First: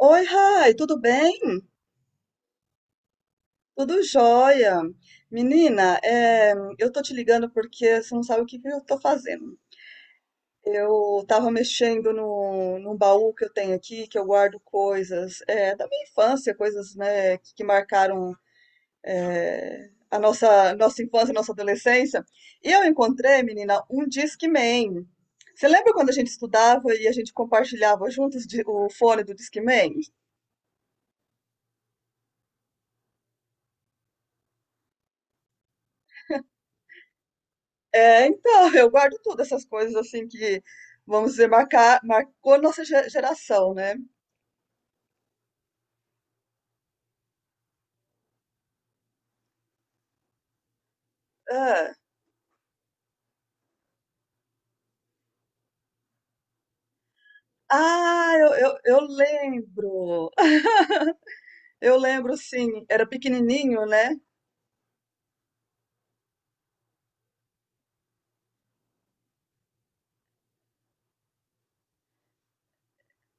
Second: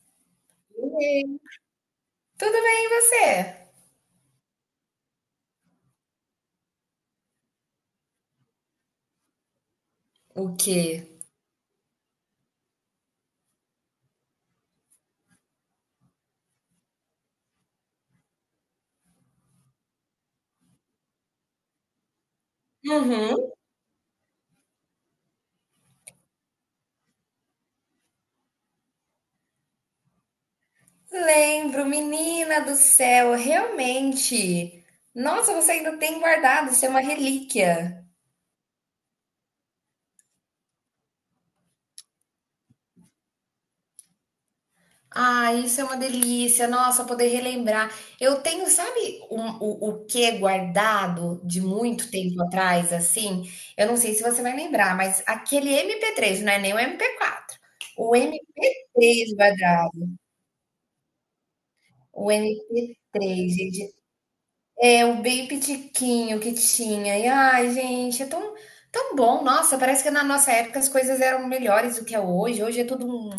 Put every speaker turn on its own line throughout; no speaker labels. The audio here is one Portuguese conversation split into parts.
Oi, Rai, tudo bem?
Oi. Tudo bem, e você?
Tudo jóia. Menina, eu tô te ligando porque você não sabe o que que eu tô fazendo.
O quê?
Eu tava mexendo no, num baú que eu tenho aqui, que eu guardo coisas é, da minha infância, coisas né, que marcaram a nossa infância, nossa adolescência. E eu encontrei,
Uhum.
menina, um Discman. Você lembra quando a gente estudava e a gente compartilhava juntos o fone do Discman?
Lembro, menina do céu, realmente. Nossa, você ainda tem guardado, isso é uma relíquia.
É, então, eu guardo tudo, essas coisas assim que, vamos dizer, marcou nossa geração, né?
Ah, isso é uma delícia. Nossa, poder relembrar. Eu tenho, sabe, o que é guardado de
Ah,
muito tempo atrás, assim? Eu não sei se você vai lembrar, mas aquele MP3, não é nem o MP4. O
ah, eu
MP3 guardado.
lembro. Eu
O
lembro, sim, era
MP3,
pequenininho,
gente.
né?
É, o bem pitiquinho que tinha. E ai, gente, é tão, tão bom. Nossa, parece que na nossa época as coisas eram melhores do que é hoje. Hoje é tudo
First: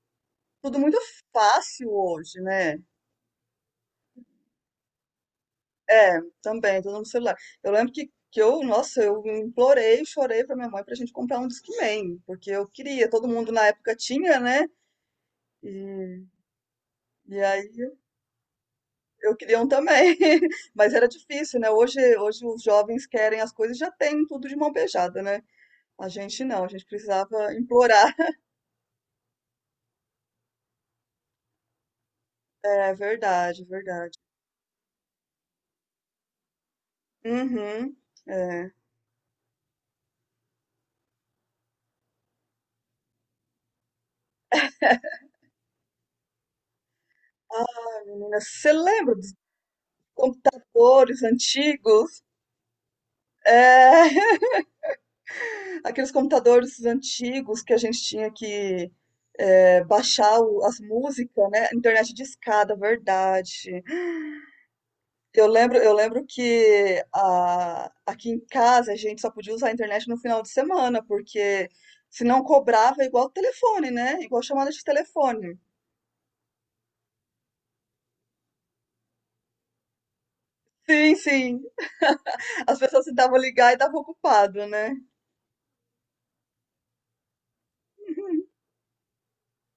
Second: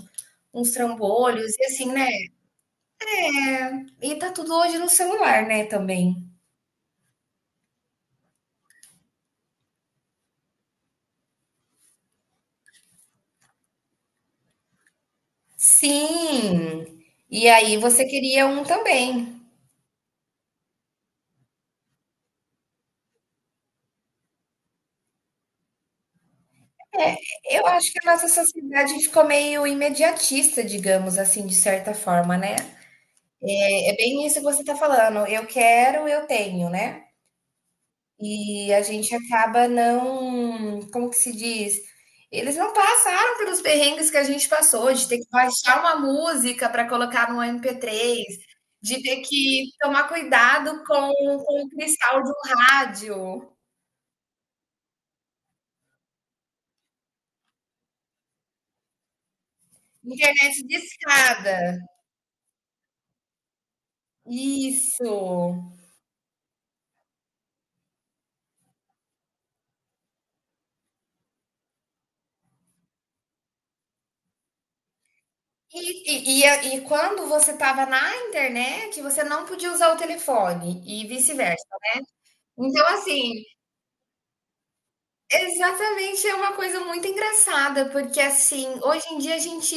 uns
Tudo muito
trambolhos e
fácil
assim, né?
hoje, né?
É, e tá tudo hoje no celular, né, também.
É, também, tudo no celular. Eu lembro que eu, nossa, eu implorei, chorei pra minha mãe pra gente comprar um Discman, porque eu queria, todo mundo na época tinha, né? E,
Sim.
e
E
aí
aí você queria um
eu
também.
queria um também, mas era difícil, né? Hoje os jovens querem as coisas e já têm tudo de mão beijada, né? A gente não, a gente
É,
precisava
eu acho que a
implorar.
nossa sociedade ficou meio imediatista, digamos assim, de certa forma, né?
É verdade, é
É
verdade.
bem isso que você tá falando. Eu quero, eu tenho, né?
Uhum, é.
E a gente acaba não, como que se diz? Eles não passaram pelos perrengues que a gente passou, de ter que baixar uma música para colocar no
Ah,
MP3,
menina, você
de
lembra
ter
dos
que tomar cuidado com,
computadores
com o cristal
antigos?
de um rádio,
É, aqueles computadores antigos que a gente tinha que é, baixar
internet de.
as músicas, né? Internet discada, verdade.
Isso.
Eu lembro que aqui em casa a gente só podia usar a internet no final de semana, porque se não cobrava é igual telefone, né? Igual chamada de telefone.
E, e, e, e quando você estava na internet, você não podia usar o telefone e
Sim, sim.
vice-versa.
As
Então,
pessoas tentavam
assim.
ligar e estavam ocupado, né?
Exatamente, é uma coisa muito engraçada, porque assim, hoje em dia a gente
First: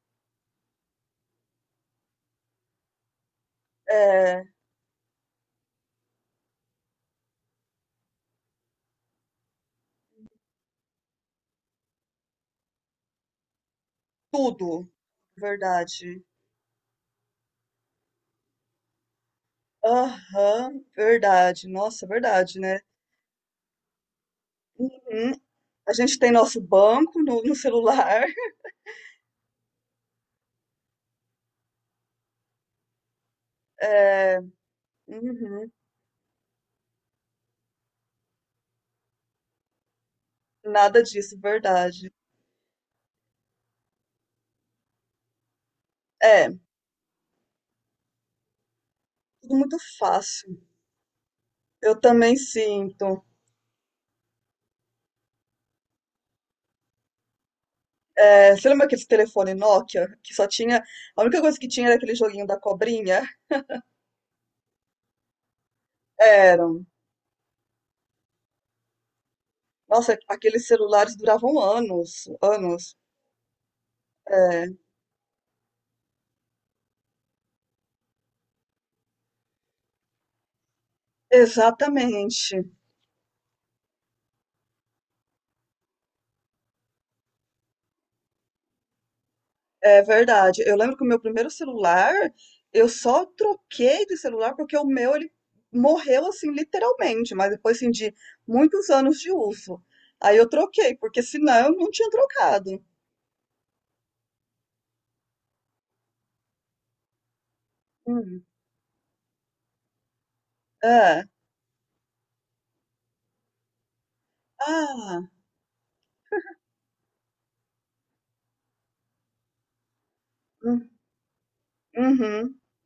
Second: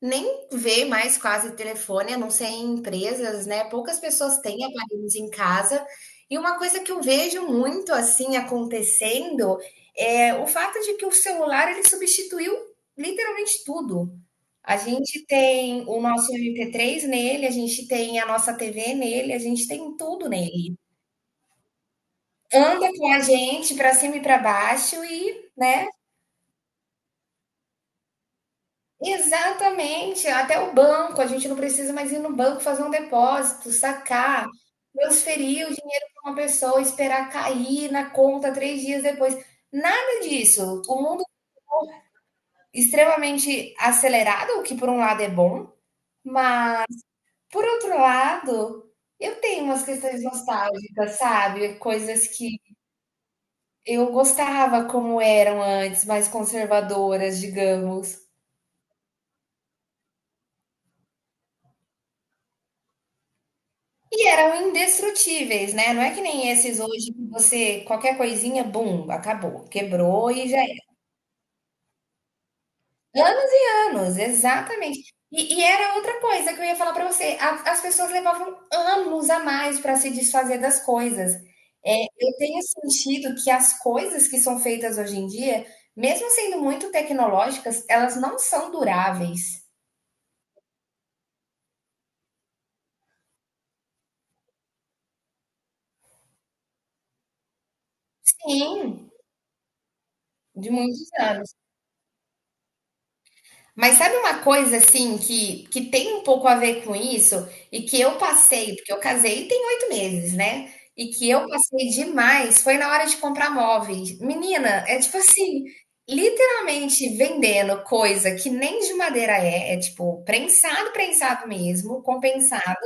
nem vê mais quase telefone, a não ser em empresas, né? Poucas pessoas
É,
têm aparelhos em casa. E uma coisa que eu vejo muito assim acontecendo é o fato de que o celular ele substituiu literalmente tudo. A
tudo,
gente tem o
verdade.
nosso MP3 nele, a gente tem a nossa TV nele, a gente tem tudo nele.
Aham, verdade. Nossa, verdade, né?
Anda com a gente para cima e para baixo
Uhum.
e, né?
A gente tem nosso banco no celular.
Exatamente, até o banco, a gente não precisa mais ir no banco fazer um depósito,
É,
sacar, transferir
uhum,
o dinheiro para uma pessoa, esperar cair na conta 3 dias depois. Nada disso.
nada
O mundo
disso, verdade.
extremamente acelerado, o que por um lado é bom,
É,
mas por outro lado, eu
tudo
tenho
muito
umas questões
fácil.
nostálgicas, sabe?
Eu
Coisas
também
que
sinto.
eu gostava como eram antes, mais conservadoras, digamos.
É, você lembra aquele telefone Nokia que só tinha. A única coisa que tinha era aquele joguinho da cobrinha?
E eram indestrutíveis, né? Não é que nem esses
Eram.
hoje que você, qualquer coisinha, bum, acabou,
Nossa,
quebrou e já
aqueles
era.
celulares duravam anos, anos.
Anos e anos,
É,
exatamente. E era outra coisa que eu ia falar para você: as pessoas levavam anos a mais para se desfazer das coisas. É, eu
exatamente.
tenho sentido que as coisas que são feitas hoje em dia, mesmo sendo muito tecnológicas, elas não são duráveis.
É verdade. Eu lembro que o meu primeiro celular, eu só troquei de celular porque o meu ele morreu assim, literalmente, mas depois assim, de muitos
Sim,
anos de uso. Aí eu
de
troquei,
muitos
porque
anos.
senão eu não tinha trocado.
Mas sabe uma coisa assim que tem um pouco a ver com isso e que eu
Hum,
passei, porque eu casei tem 8 meses, né? E
é.
que eu passei demais foi na hora de comprar móveis. Menina, é tipo
Ah.
assim, literalmente vendendo coisa que nem de madeira é tipo
Hum,
prensado, prensado mesmo,
uhum.
compensado,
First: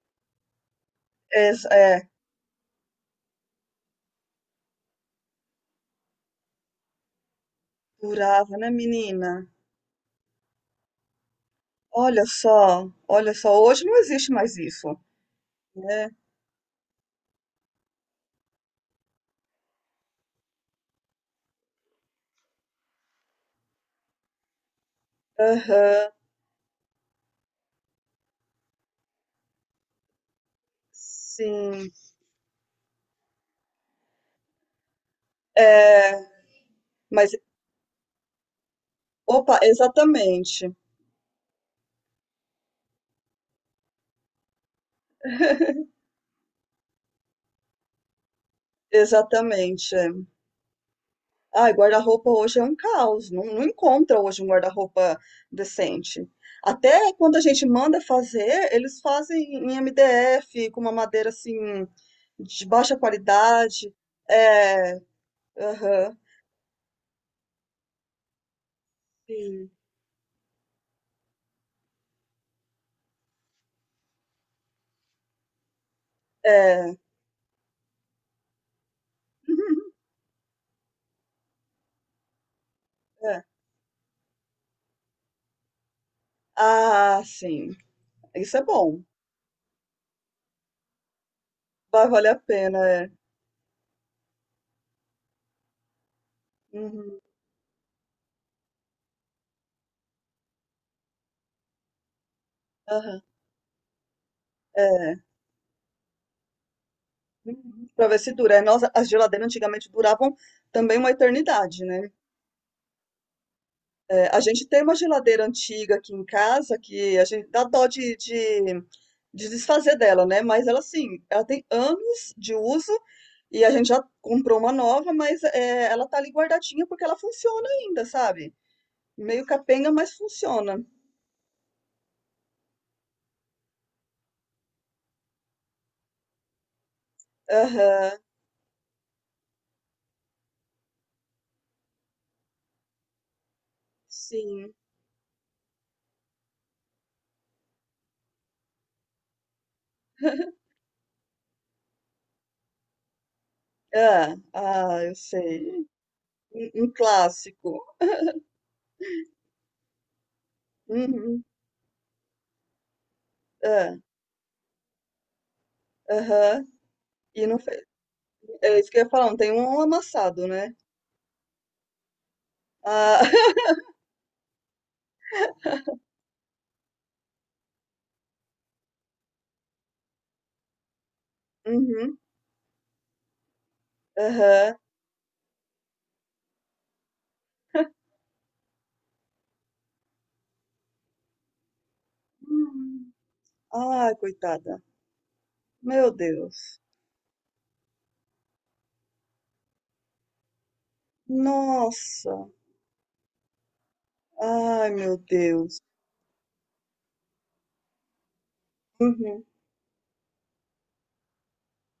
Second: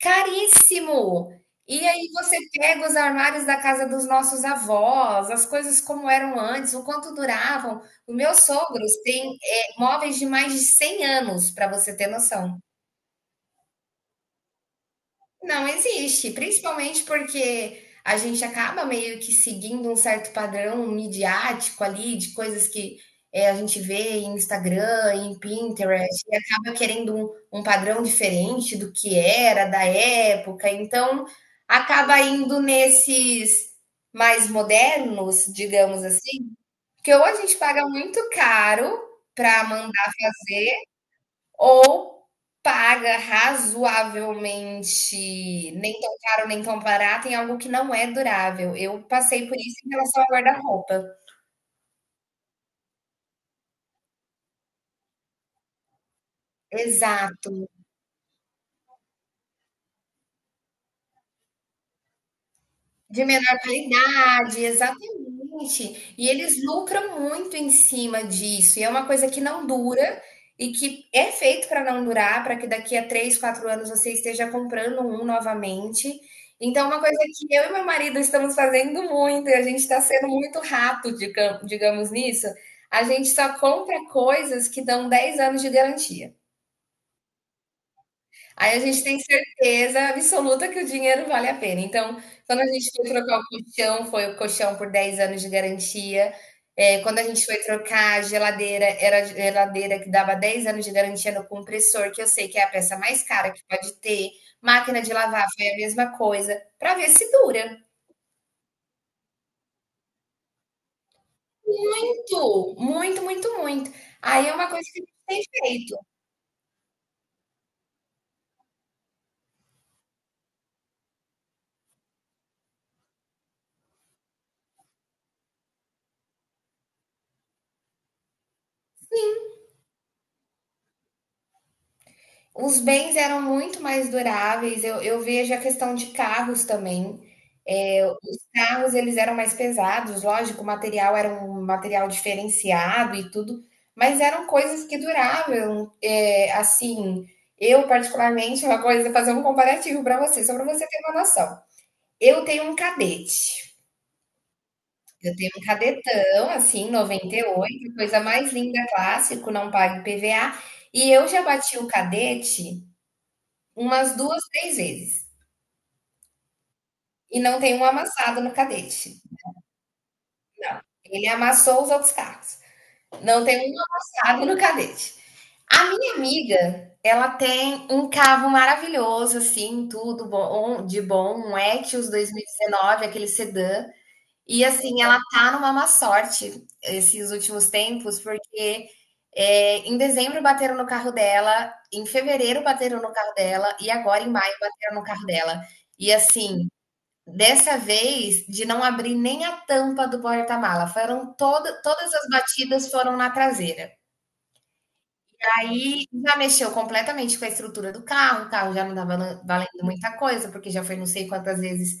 caríssimo. E
É,
aí você pega os armários da casa dos nossos avós, as coisas como eram antes, o quanto duravam. Os meus
curava, né,
sogros têm
menina?
móveis de mais de 100 anos, para você ter noção.
Olha só, hoje não existe mais isso,
Não
né?
existe, principalmente porque a gente acaba meio que seguindo um certo padrão midiático ali, de coisas que, a gente vê em Instagram, em
Aham,
Pinterest, e acaba querendo um padrão diferente do que era, da época, então
sim.
acaba indo nesses mais modernos, digamos
É,
assim, porque ou
mas,
a gente paga muito caro
opa,
para mandar
exatamente,
fazer. Ou paga razoavelmente, nem tão caro, nem tão barato, em algo que não é durável. Eu passei por isso em
exatamente. É.
relação a guarda-roupa.
Ai, guarda-roupa hoje é um caos, não encontra hoje um guarda-roupa decente. Até quando a
Exato.
gente manda fazer, eles fazem em MDF, com uma madeira assim, de baixa
De menor
qualidade.
qualidade,
É,
exatamente.
aham,
E eles lucram muito em cima disso, e é uma coisa que não
sim,
dura e que é feito para não durar, para que daqui a 3, 4 anos você esteja comprando um novamente. Então, é
é.
uma coisa que eu e meu marido estamos fazendo muito, e a gente está sendo muito rato, digamos nisso, a gente só compra coisas que dão 10 anos de garantia.
Ah, sim. Isso é
Aí a
bom.
gente tem certeza absoluta que o dinheiro vale a pena.
Vai
Então,
valer a
quando a
pena,
gente foi
é.
trocar o colchão, foi o colchão por 10 anos de garantia. Quando
Uhum,
a gente foi trocar a geladeira, era a geladeira que dava 10 anos de garantia no compressor, que eu sei que é a peça
aham,
mais cara que pode ter. Máquina de
é.
lavar foi a mesma coisa, para ver se dura.
Uhum. Pra ver se dura. É, nós, as geladeiras antigamente duravam também uma eternidade, né?
Muito, muito, muito, muito.
É, a
Aí é
gente
uma
tem
coisa
uma
que a
geladeira
gente tem
antiga
feito.
aqui em casa que a gente dá dó de desfazer dela, né? Mas ela, assim, ela tem anos de uso e a gente já comprou uma nova, mas é, ela tá ali guardadinha porque ela funciona ainda, sabe? Meio capenga, mas funciona.
Os bens eram muito mais duráveis. Eu vejo a questão de carros também. É,
Aham,
os carros eles eram mais pesados, lógico, o material era um material diferenciado e tudo, mas eram
sim.
coisas que duravam. É, assim, eu particularmente uma coisa, fazer um comparativo para você, só para você ter uma noção. Eu tenho um cadete.
Hã. Ah, eu
Eu tenho um
sei.
cadetão,
Um
assim,
um
noventa e
clássico.
oito, coisa mais linda, clássico, não paga IPVA. E eu já
Uhum.
bati o cadete
Ah,
umas 2, 3 vezes.
aham.
E
E
não
não fe
tem um amassado no
é isso que eu ia
cadete.
falar, não tem um amassado, né.
Ele amassou os outros carros.
Ah.
Não tem um amassado no cadete. A minha amiga, ela tem um carro maravilhoso, assim, tudo bom, de bom, um Etios
Uhum.
2019, aquele sedã. E
Aham.
assim, ela tá numa má sorte esses últimos tempos, porque em dezembro bateram no carro dela, em fevereiro bateram no
Hum.
carro dela, e
Ai,
agora em maio
coitada.
bateram no carro dela.
Meu
E assim,
Deus.
dessa vez, de não abrir nem a tampa do porta-mala, foram toda todas as
Nossa.
batidas foram na traseira.
Ai, meu Deus.
Aí já mexeu completamente com a estrutura do carro, o carro já não estava valen
Uhum.
valendo muita coisa, porque já foi não sei quantas vezes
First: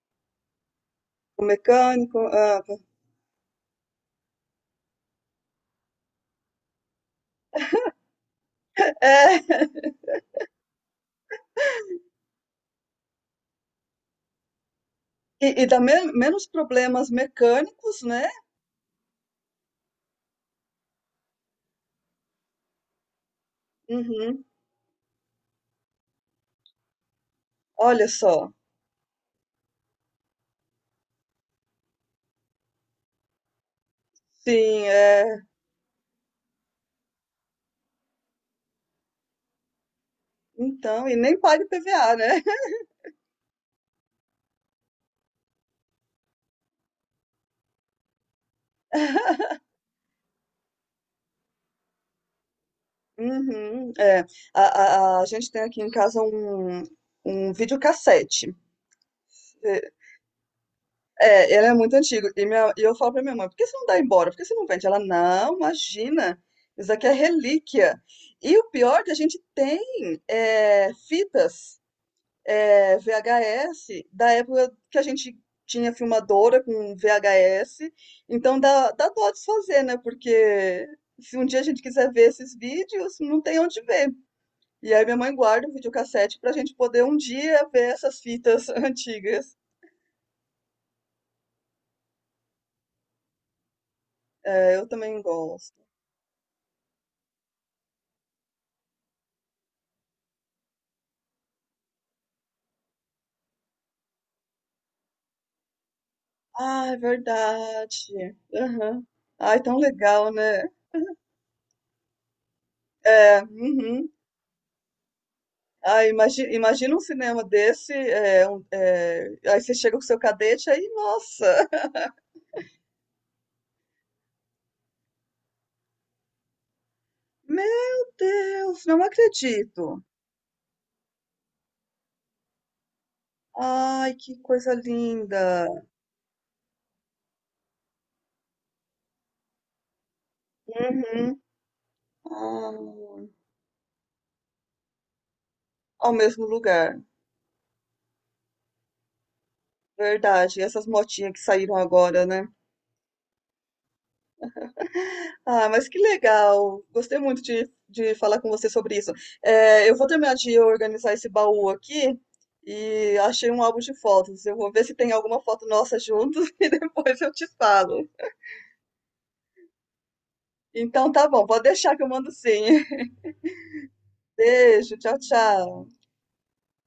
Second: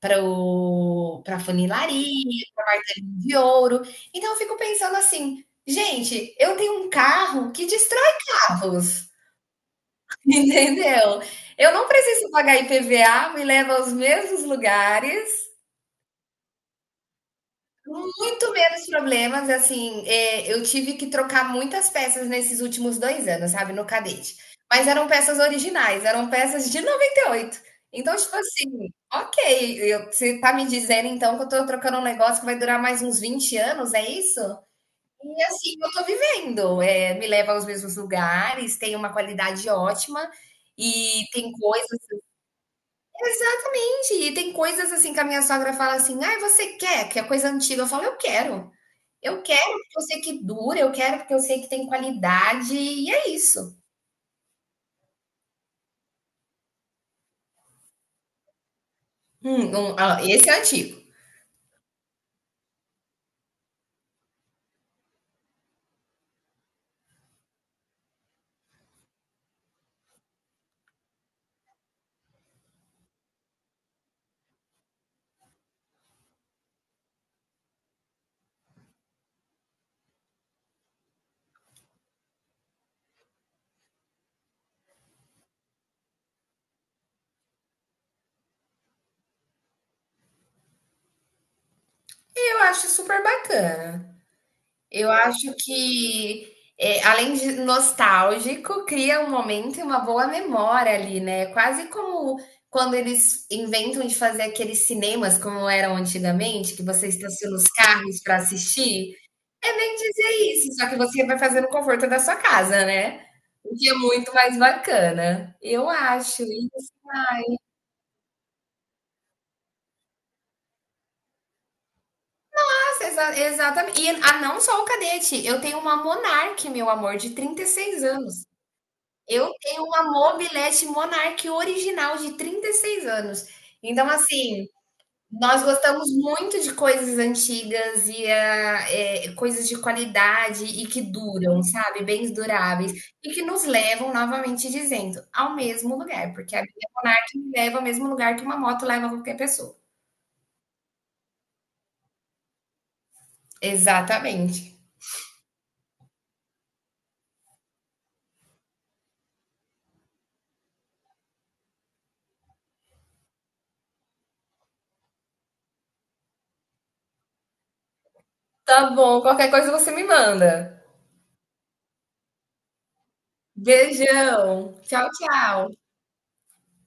para
O
funilaria,
mecânico ah,
de ouro. Então eu fico pensando assim, gente, eu tenho um carro que destrói carros,
é.
entendeu? Eu não preciso pagar IPVA, me leva aos mesmos lugares.
E dá menos problemas mecânicos, né.
Muito menos problemas, assim, eu tive que trocar muitas peças nesses últimos 2 anos, sabe, no cadete.
Uhum.
Mas eram peças originais, eram peças de 98.
Olha
Então, tipo
só.
assim, ok, você tá me dizendo então que eu tô trocando um negócio que vai durar mais uns 20 anos, é isso?
Sim, é.
E assim, eu tô vivendo, me leva aos mesmos lugares, tem uma qualidade ótima
Então, e
e
nem
tem
paga
coisas.
IPVA, né.
Exatamente, e tem coisas assim que a minha sogra fala assim: ai, você quer? Que é coisa antiga. Eu falo, eu quero. Eu quero porque eu sei que dura, eu quero porque eu sei que tem qualidade, e é isso.
Uhum, é. A gente tem aqui em casa um videocassete.
Hum,
É,
um, ah, esse é antigo.
é, ele é muito antigo. E, minha, e eu falo pra minha mãe, por que você não dá embora? Por que você não vende? Ela, não, imagina, isso aqui é relíquia. E o pior é que a gente tem é, fitas é, VHS da época que a gente tinha filmadora com VHS. Então dá dó desfazer, né? Porque se um dia a gente quiser ver esses vídeos, não tem onde ver. E aí minha mãe guarda o videocassete pra gente poder um dia ver essas fitas antigas.
E eu acho super bacana.
É, eu
Eu
também
acho
gosto.
que, além de nostálgico, cria um momento e uma boa memória ali, né? Quase como quando eles inventam de fazer aqueles cinemas como eram antigamente, que
Ah, é
você estaciona os carros
verdade.
para
Aham.
assistir.
Ai,
É
tão
bem dizer
legal, né?
isso, só que você vai fazer no conforto da sua casa, né?
É,
O que é
uhum.
muito mais bacana, eu
Ai,
acho.
imagina, imagina um cinema desse, é, aí você chega com seu cadete, aí, nossa,
Exatamente. E ah, não só o cadete, eu tenho uma Monark, meu amor, de trinta e seis
meu
anos.
Deus, não
Eu tenho
acredito.
uma mobilete Monark original de 36 anos. Então,
Ai, que
assim,
coisa
nós
linda.
gostamos muito de coisas antigas e ah, coisas de qualidade e que
Uhum.
duram, sabe? Bens duráveis
Ah,
e que nos levam, novamente dizendo, ao mesmo
ao
lugar,
mesmo
porque a
lugar,
bike me leva ao mesmo lugar que uma moto leva qualquer pessoa.
verdade. E essas motinhas que saíram agora, né?
Exatamente.
Ah, mas que legal! Gostei muito de falar com você sobre isso. É, eu vou terminar de organizar esse baú aqui e achei um álbum de fotos. Eu vou ver se tem alguma foto nossa juntos e depois eu te falo.
Tá bom, qualquer coisa você me manda.
Então tá bom, pode deixar que eu mando sim.
Beijão.
Beijo,
Tchau,
tchau,
tchau.
tchau.